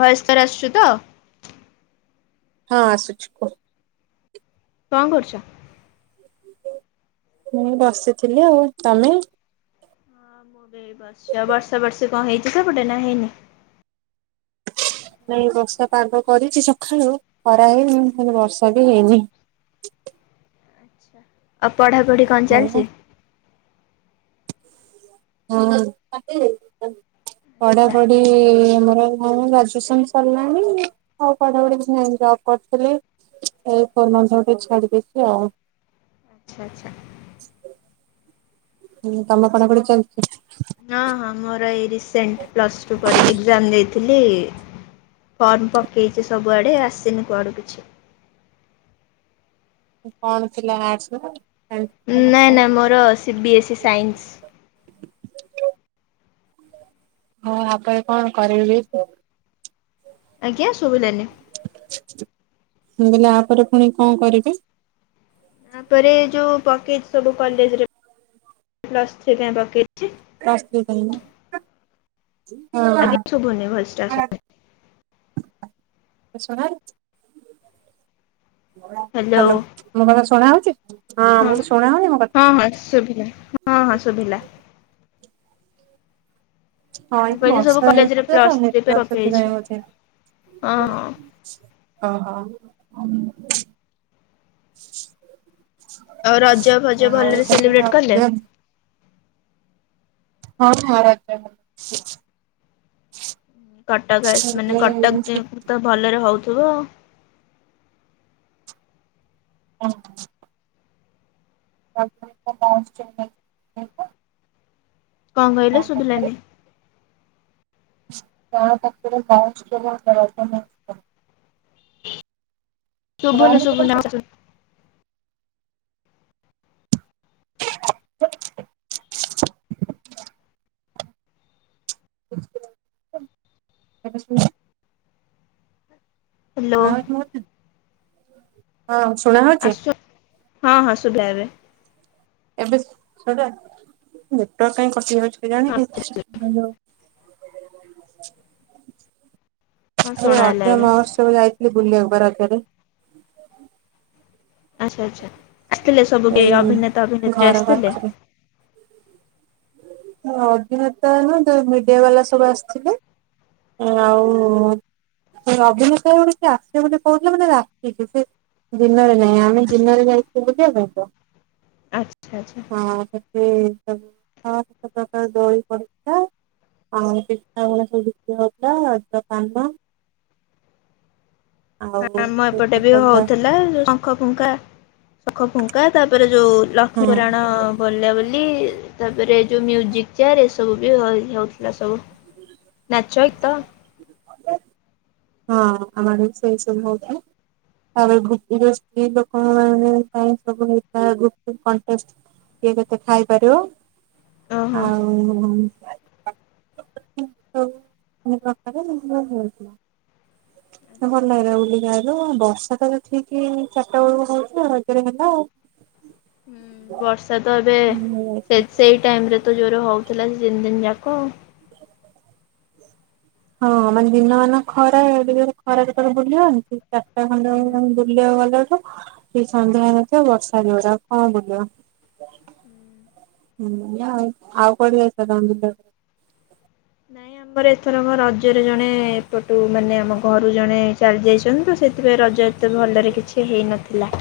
Voice clear ଆସୁଛି ତ? ହଁ ଆସୁଛି କୁହ। କଣ କରୁଚ? ମୁଁ ବସିଥିଲି ଆଉ ତମେ? [inaudible] ବର୍ଷାବର୍ଷି କଣ ହେଇଛି ସେପଟେ ନା ହେଇନି? ନାଇଁ ବର୍ଷା ପାଗ କରିଛି ସଖାଳୁ ଖରା ହେଇନି ହେଲେ ବର୍ଷା ବି ହେଇନି। ଆଚ୍ଛା, ଆଉ ପଢାପଢି କଣ ମୁଁ ଚାଲିଛି? ହଁ ପଢାପଢି ଆମର ହଁ ଗ୍ରାଜୁଏସନ ସରିଲାଣି ଆଉ ପଢ଼ାପଢି କିଛି ନାଇଁ ଜବ୍ କରିଥିଲି। ଏଇ [unintelligible] ଟିକେ ଛାଡିଦେଇଛି ଆଉ। ଆଚ୍ଛା-ଆଚ୍ଛା। ହୁଁ ତମ ପଢ଼ାପଢି ଚାଲିଚି? ହଁ-ହଁ ମୋର ଏଇ ରିସେଣ୍ଟ ପ୍ଲସ୍ ଟୁ ପର୍ ଏକ୍ଜାମ୍ ଦେଇଥିଲି। ଫର୍ମ ପକେଇଛି ସବୁଆଡ଼େ ଆସିନି କୁଆଡ଼ୁ କିଛି। କଣ ଥିଲା ଆର୍ଟସ? ସାଇନ୍ସ କମର୍ସ ନାଁ କଣ ନାଁ ମୋର C B S E science. ହଁ ଆ ପରେ କଣ କରିବେ କୁହ? ଆଜ୍ଞା ଶୁଭିଲାନି? ମୁଁ କହିଲି ଆ ପରେ ପୁଣି କଣ କରିବେ? ଆ ପରେ ଯୋଉ ପକେଇଛି ସବୁ କଲେଜରେ ପ୍ଲସ୍ ଥ୍ରୀ ପାଇଁ ପକେଇଛି। ପ୍ଲସ ଥ୍ରୀ ପାଇଁ ନା। ଆଜ୍ଞା ଶୁଭୁନି, ଭଏସ୍ ଟା ଆସୁନି। ଶୁଣା [inaudible] ହ୍ୟାଲୋ। ମୋ କଥା ଶୁଣାଯାଉଛି? ହଁ, ହଁ-ହଁ ଶୁଭିଲା, ହଁ-ହଁ ଶୁଭିଲା। ହଁ ମୁଁ ଏଠି କହିଲି ସବୁ ବର୍ଷା କଲେଜରେ ହେଇଥିଲା ତ ପ୍ଲସ୍ ଥ୍ରୀ ପାଇଁ ନେଟୱାର୍କ ପକେଇଛି ସେଥିପାଇଁ ହଉଛି ହଁ ହଁ। ଓହୋଃ। ଆଉ ରଜ ଫଜ ଭଲରେ ହଉ ସେଲିବ୍ରେଟ କଲେ? ତାହେଲେ [unintelligible] ହଁ ହଁ [unintelligible] କଟକ ଆସ୍ ମାନେ କଟକରେ ତ ଭଲରେ ହଉଥିବ। ହଁ। [inaudible] ପହଞ୍ଚ [unintelligible] କଣ କହିଲେ ଶୁଭିଲାନି। [unintelligible] ଶୁଭୁନି ଶୁଭୁନି [unintelligible] [inaudible] ଏବେ ଶୁଭିଲା? ହ୍ୟାଲୋ ଶୁଣାଯାଉଛି ମୋ କଥା ହଁ ଶୁଣାଯାଉଛି? ହଁ-ହଁ ଶୁଭିଲା ଏବେ। ଏବେ ଶୁଭିଲା, ନେଟୱାର୍କ କାହିଁକି କଟି ଯାଉଛି କେଜାଣି। ହଁ ହ୍ୟାଲୋ ହଁ ଶୁଣାଗଲା ଅଧେ ଏବେ [inaudible] କୁଆଡେ ଯାଇଥିଲେ ବୁଲିବାକୁ ପା ରଜରେ? ଆଚ୍ଛା-ଆଚ୍ଛା, ଆସିଥିଲେ ସବୁ କେ ଏଇ ଅଭିନେତା ଅଭିନେତ୍ରୀ ଘର ଆସିଥିଲେ? ପାଖରେ ନା ଅଭିନେତା ନୁହେଁ [inaudible] ମିଡିଆବାଲା ସବୁ ଆସିଥିଲେ ଆଉ ସେ ଅଭିନେତା ଗୋଟେ କିଏ ଆସିବେ ବୋଲି କହୁଥିଲେ ମାନେ ରାତିକି ସେ ଦିନରେ ନାଇଁ ଆମେ ଦିନରେ ଯାଇଥିଲୁ। [unintelligible] ଆଚ୍ଛା ଆଚ୍ଛା। [unintelligible] ଦୋଳି ପଡିଥିଲା। ଆଉ ପିଠା ଗୁରା ସବୁ ବିକ୍ରି ହଉଥିଲା ରଜ ପାନ। ଆଉ ଆମ ସବୁ ଏପଟେ ବି ଛୋଟ ପିଲା ସବୁ ହଉଥିଲା ଶଙ୍ଖ ଫୁଙ୍କା ଶଙ୍ଖ ଫୁଙ୍କା ତାପରେ ଯୋଉ ଲକ୍ଷ୍ମପୁରାଣ ହୁଁ ବୋଲା ବୋଲି। ତାପରେ ଯୋଉ ମ୍ୟୁଜିକ୍ ଚେୟାର, ଏ ସବୁ ବି ହଉଥିଲା ସବୁ। ନାଚ ଗୀତ ହଁ ଆମର ବି ସେଇ ସବୁ ହଉଥିଲା। ତାପରେ [unintelligible] ସ୍ତ୍ରୀ ଲୋକ ମାନଙ୍କ ସବୁ ହେଇଥିଲା ଗୁପ୍ ଚୁପ୍ କଣ୍ଟେଷ୍ଟ। କିଏ କେତେ ଖାଇପାରିବ, ଓହୋ। ଆଉ [unintelligible] ନାଇଁ ଆଚ୍ଛା ଭଲ ଲାଗିଲା ବୁଲିକି ଆଇଲୁ। ବର୍ଷା ତ ଠିକି ଚାରିଟା ବେଳକୁ ହଉଚି ରଜରେ ହେଲା ଆଉ। ହୁଁ। ବର୍ଷା ତ ଏବେ ସେଇ ସେଇ ଟାଇମ ରେ ଏତେ ଜୋରେ ହଉଥିଲା ସେ ତିନି ଦିନି ଯାକ। ହଁ। ମାନେ ଦିନମାନ ଖରା, ଏଡେ ଜୋରେ ଖରାରେ କୁଆଡେ ବୁଲିହଉନି। ଠିକ୍ ଚା [unintelligible] ଖଣ୍ଡ ତମେ ବୁଲିବାକୁ ଗଲାଠୁ ଠିକ୍ ସନ୍ଧ୍ୟା ହେଇନଥିବ ବର୍ଷା ଜୋରେ ଆଉ କଣ ବୁଲିବ। [unintelligible] ଆଉ କୁଆଡେ ଯାଇଥିଲ ତମେ ବୁଲିବାକୁ? ନାଇଁ ଆମ୍ ଆମର ଏଥରକ ରଜରେ ଜଣେ ଏପଟୁ ମାନେ ଆମ ଘରୁ ଜଣେ ଚାଲିଯାଇଛନ୍ତି ତ ସେଥିପାଇଁ ରଜ ଏତେ ଭଲରେ କିଛି ହେଇନଥିଲା।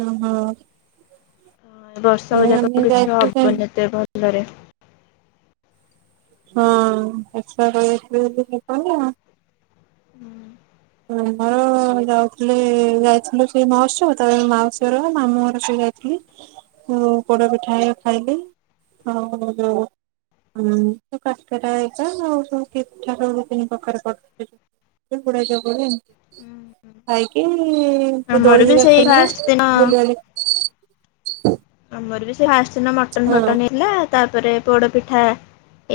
ହଁ ହଁ। ବର୍ଷକ ଯାକ ଆମେ କିଛି ଯାଇଥିଲୁ ସେଇ ହବନି ଏତେ ଭଲରେ। ହଁ। [unintelligible] ଉଁ। ଆମର ଯାଉଥିଲେ ଯାଇଥିଲୁ ସେଇ ମହୋତ୍ସବ। ତାପରେ ମାଉସୀଘର ମାମୁଁଘର ସେ ଯାଇ ଥିଲି। ଯୋଉ ପୋଡପିଠା ହେରିକା ଖାଇଲି। ଆଉ ଯୋଉ ଉଁ ଯୋଉ କାକେରା ହେରିକା ଆଉ ସବୁ ପିଠା। [unintelligible] [unintelligible] ଖାଇକି ଆମର ଦୋଳି ବି ହେରିକା ସେଇ ଖେଳିଲୁ। ଫାଷ୍ଟ ଦିନ ବୁଲିବାଲି ଆମର ବି ସେ ଫାଷ୍ଟ ଦିନ ମଟନ ହଁ ଫଟନ ହେଇଥିଲା, ତାପରେ ପୋଡପିଠା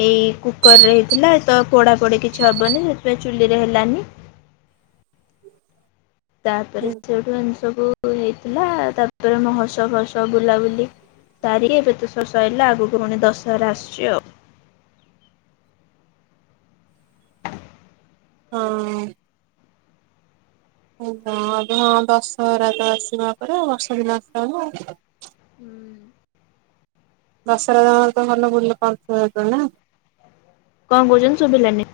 ଏଇ କୁକର୍ ରେ ହେଇଥିଲା। ତ ପୋଡା ପୋଡ଼ି କିଛି ହେବନି ସେଥିପାଇଁ ଚୁଲିରେ ହେଲାନି। ତାପରେ ହଁ। ସେଉଠୁ ଏମତି ସବୁ ହେଇଥିଲା ତାପରେ ମହୋତ୍ସବ ଫହୋତ୍ସବ ବୁଲାବୁଲି ତାରି ଏବେ ତ ସବୁ ସଇଲା। ଆଗକୁ ପୁଣି ଦଶହରା ଆସୁଛି ଆଉ। ହଁ। [unintelligible] ଦଶହରା ଆସିବା ୟା ପରେ ମାସେ ଦି ମାସେ ପରେ ଆଉ। ଦଶରା ତମର ତ ଭଲ। [unintelligible] କଣ କହୁଛନ୍ତି ଶୁଭିଲାନି।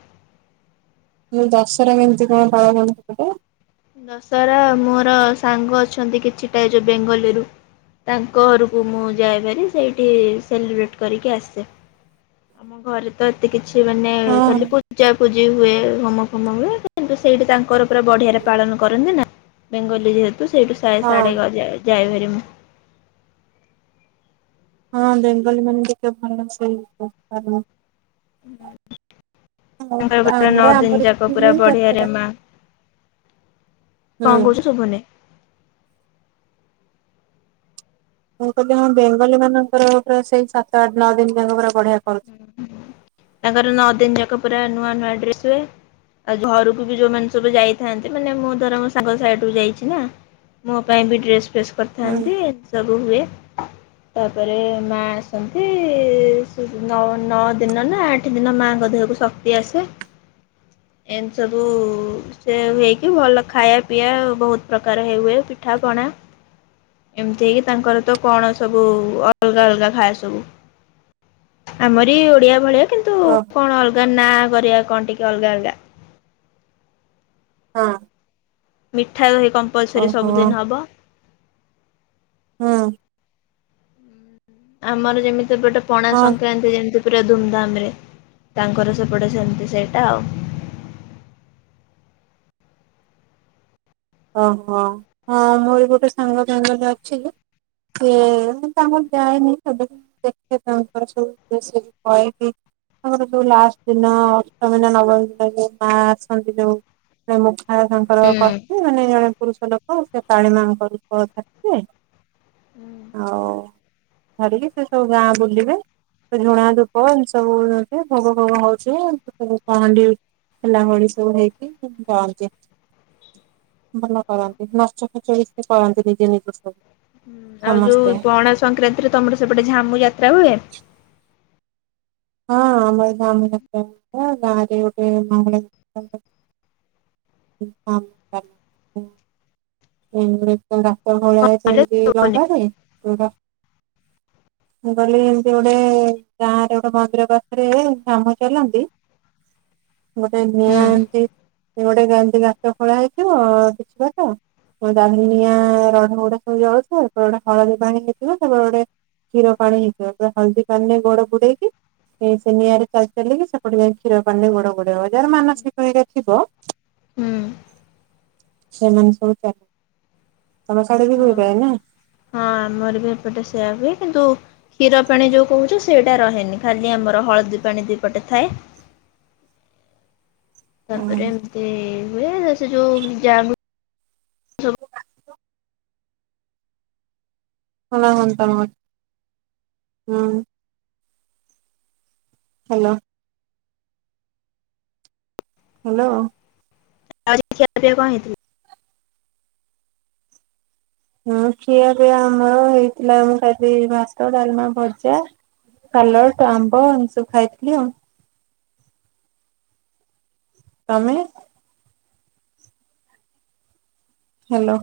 ମୁଁ କହିଲି ଦଶହରା କେମିତି କଣ ପାଳନ ହଉଚି ସେପଟେ? ଦଶହରା ମୋର ସାଙ୍ଗ ଅଛନ୍ତି କିଛିଟା ଯୋଉ ବେଙ୍ଗୋଲି ରୁ। ତାଙ୍କ ଘରକୁ ମୁଁ ଯାଏଭାରି ସେଇଠି ସେଲିବ୍ରେଟ୍ କରିକି ଆସେ। ଆମ ଘରେ ତ ଏତେ କିଛି ମାନେ ଖାଲି ହଁ ପୂଜାପୂଜି ହୁଏ। ହୋମ ହୋମ ହୁଏ। କିନ୍ତୁ ସେଇଠି ତାଙ୍କର ପୁରା ବଢିଆରେ ପାଳନ କରନ୍ତି ନା। ବେଙ୍ଗଲୀ ଯେହେତୁ। ତୁ ସେଇଠୁ ସାଏ ହଁ। ସାଡେଗ ଯା ଯାଏ ଭାରି ମୁଁ। ହଁ ବେଙ୍ଗଲୀ ମାନେ ଟିକେ ଭଲ ରୋଷେଇ କରିପାର [inaudible] ଆଉ ତାଙ୍କର ଘରର ନଅ ଗାଁରେ ଦିନ ଆମର ବି ଯାକ ପୁରା ହୁଏ ବଢ଼ିଆରେ ଦଶହରା ମା। ହୁଁ କଣ କହୁଚୁ ଶୁଭୁନି? ମୁଁ କହିଲି ହଁ ବେଙ୍ଗଲୀ ମାନଙ୍କର ପୁରା ସେଇ ସାତ ଆଠ ନଅ ଦିନ ଯାକ ପୁରା ବଢିଆ କରୁଛି। ତାଙ୍କର ନଅ ଦିନ ଯାକ ପୁରା ନୂଆ ନୂଆ ଡ୍ରେସ୍ ହୁଏ। ଆଉ ଘରକୁ ବି ଯୋଉମାନେ ସବୁ ଯାଇଥାନ୍ତି ମାନେ ମୋ ଧର ମୋ ସାଙ୍ଗ ସାଇଡ୍ ରୁ ଯାଇଛି ନା ମୋ ପାଇଁ ବି ଡ୍ରେସ୍ ଫେସ୍ ହୁଁ କରିଥାନ୍ତି ଏମତି ସବୁ ହୁଏ, ତାପରେ ମା ଆସନ୍ତି, ସୁ ନଅ ନଅ ଦିନ ନା ଆଠ ଦିନ ମାଙ୍କ ଦେହକୁ ଶକ୍ତି ଆସେ। ଏମତି ସବୁ ସେ ହୁଏକି ଭଲ ଖାଇବା ପିଇବା ବହୁତ ପ୍ରକାର ହେ ହୁଏ। ପିଠା ପଣା ଏମିତି ହେଇକି ତାଙ୍କର ତ କଣ ସବୁ ଅଲଗା ଅଲଗା ଖାଏ ସବୁ। ଆମରି ଓଡିଆ ଭଳିଆ କିନ୍ତୁ ହଁ। କଣ ଅଲଗା ନାଁ କରିଆ କଣ ଟିକେ ଅଲଗା ଅଲଗା। ହଁ। ମିଠା ଦହି କମ୍ପଲସରି ଓହୋ ସବୁଦିନ ହବ। ହୁଁ ଆମର ଯେମିତି ଏପଟେ ପଣା ହଁ ସଂକ୍ରାନ୍ତି। ସେ ଯେମିତି ପୁରା ଧୁମଧାମ ରେ ତାଙ୍କର ସେପଟେ ସେମିତି ସେଇଟା ଆଉ। ଓ ହଁ, ହଁ ମୋର ଗୋଟେ ସାଙ୍ଗ ବେଙ୍ଗଲରେ ଅଛି। ସିଏ ମୁଁ ତାଙ୍କର ଯାଏନି କେବେ କେ ଦେଖେ ତାଙ୍କର ସବୁ ମେସେଜ୍ କଏ କି ତାଙ୍କର ଯୋଉ ଲାଷ୍ଟ ଦିନ ଅଷ୍ଟମୀ ନା ନବମୀ ଦିନ ଯୋଉ ମା ଆସନ୍ତି ଯୋଉ ନା ମୁଖା ତାଙ୍କର ଆଉ କରିଥି ମାନେ ଜଣେ ପୁରୁଷ ଲୋକ ସେ କାଳୀ ମାଙ୍କ ରୁପ ଆସେ, ହୁଁ। ଆଉ ଧରିକି ସେ ସବୁ ଗାଁ ବୁଲିବେ। ଝୁଣା ଧୂପ ଏମିତି ସବୁ ଦିଅନ୍ତି, ଭୋଗ ଫୋଗ ହଉଛି, ସବୁ ପହଣ୍ଡି ଉ ହେଲା ଭଳି ସବୁ ହେଇକି ଯାଆନ୍ତି। ଭଲ କରନ୍ତି ନାଚ ଗୀତ ବି ସେ କରନ୍ତି ନିଜେ ନିଜେ ସବୁ। ଆଉ ଯୋଉ ସମସ୍ତେ ପଣା ସଂକ୍ରାନ୍ତିରେ ତୋମର ସେପଟେ ଝାମୁ ଯାତ୍ରା ହୁଏ? ହଁ ଆମର ଝାମ ଯାତ୍ରା ହୁଏ। ଗାଁରେ ଗୋଟେ [inaudible] ହଁ। ଏକରେ ତ ରାତ ଭଳିଆ ହୁଁ ସେମତି ହୁଁ ଲଗାଯାଏ ପୁରା। ମୁଁ କହିଲି ଏମତି ଗୋଟେ ଗାଁ ରେ ଗୋଟେ ମନ୍ଦିର ପାଖରେ କାମ ଚାଲନ୍ତି। ଗୋଟେ ନିଆଁ ଏମତି ଗୋଟେ ଏମିତି ଗାତ ଖୋଳା ହେଇଥିବ କିଛି ବାଟ। କଣ ଜାଲିିନିଆଁ ରଢ ଗୁଡା ସବୁ ଜଳୁ ଥାଏ, [unintelligible] ହଳଦୀ ପାଣି ହେଇଥିବ ସେପଟେ ଗୋଟେ କ୍ଷୀର ପାଣି ହେଇଥିବ, ପୁରା ହଳଦୀ ପାଣିରେ ଗୋଡ ବୁଡେଇକି ସେ ସେ ନିଆଁରେ ଚାଲି ଚାଲିକି ସେପଟେ ଯାଇ କ୍ଷୀର ପାଣିରେ ଗୋଡ ବୁଡେଇବ। ଯାହାର ମାନସିକ ଏକା ଥିବ ହଁ। ସେମାନେ ସବୁ ଚା, ତୋମ ସାଡ଼େ ବି ହୁଏ ପ୍ରାୟ ନା? ହଁ ଆମର ବି ଏପଟେ ସେଇଆ ହୁଏ, କିନ୍ତୁ କ୍ଷୀର ପାଣି ଯୋଉ କହୁଛ ସେଇଟା ରହେନି, ଖାଲି ଆମର ହଳଦୀ ପାଣି ଦି ପଟେ ଥାଏ। ତାପରେ ଏମିତି ହୁଏ ସେ ଯୋଉ ଜାଗ ଭଲ ହୁଅନ୍ତା ମ ହୁଁ। ହ୍ୟାଲୋ। ହ୍ୟାଲୋ। ଆଜି ଖିଆ ପିଆ କଣ ହେଇଥିଲା? ହଁ ଖିଆ ପିଆ ଆମର ହେଇଥିଲା ମୁଁ ଖାଇଲି ଭାତ ଡାଲମା ଭଜା। ସାଲଟ ଆମ୍ବ ଏମିତି ସବୁ ଖାଇଥିଲି ଆଉ। ତମେ? ହ୍ୟାଲୋ।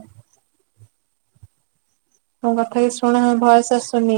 ତମ କଥା କି ଶୁଣା ଭଏସ ଆସୁନି।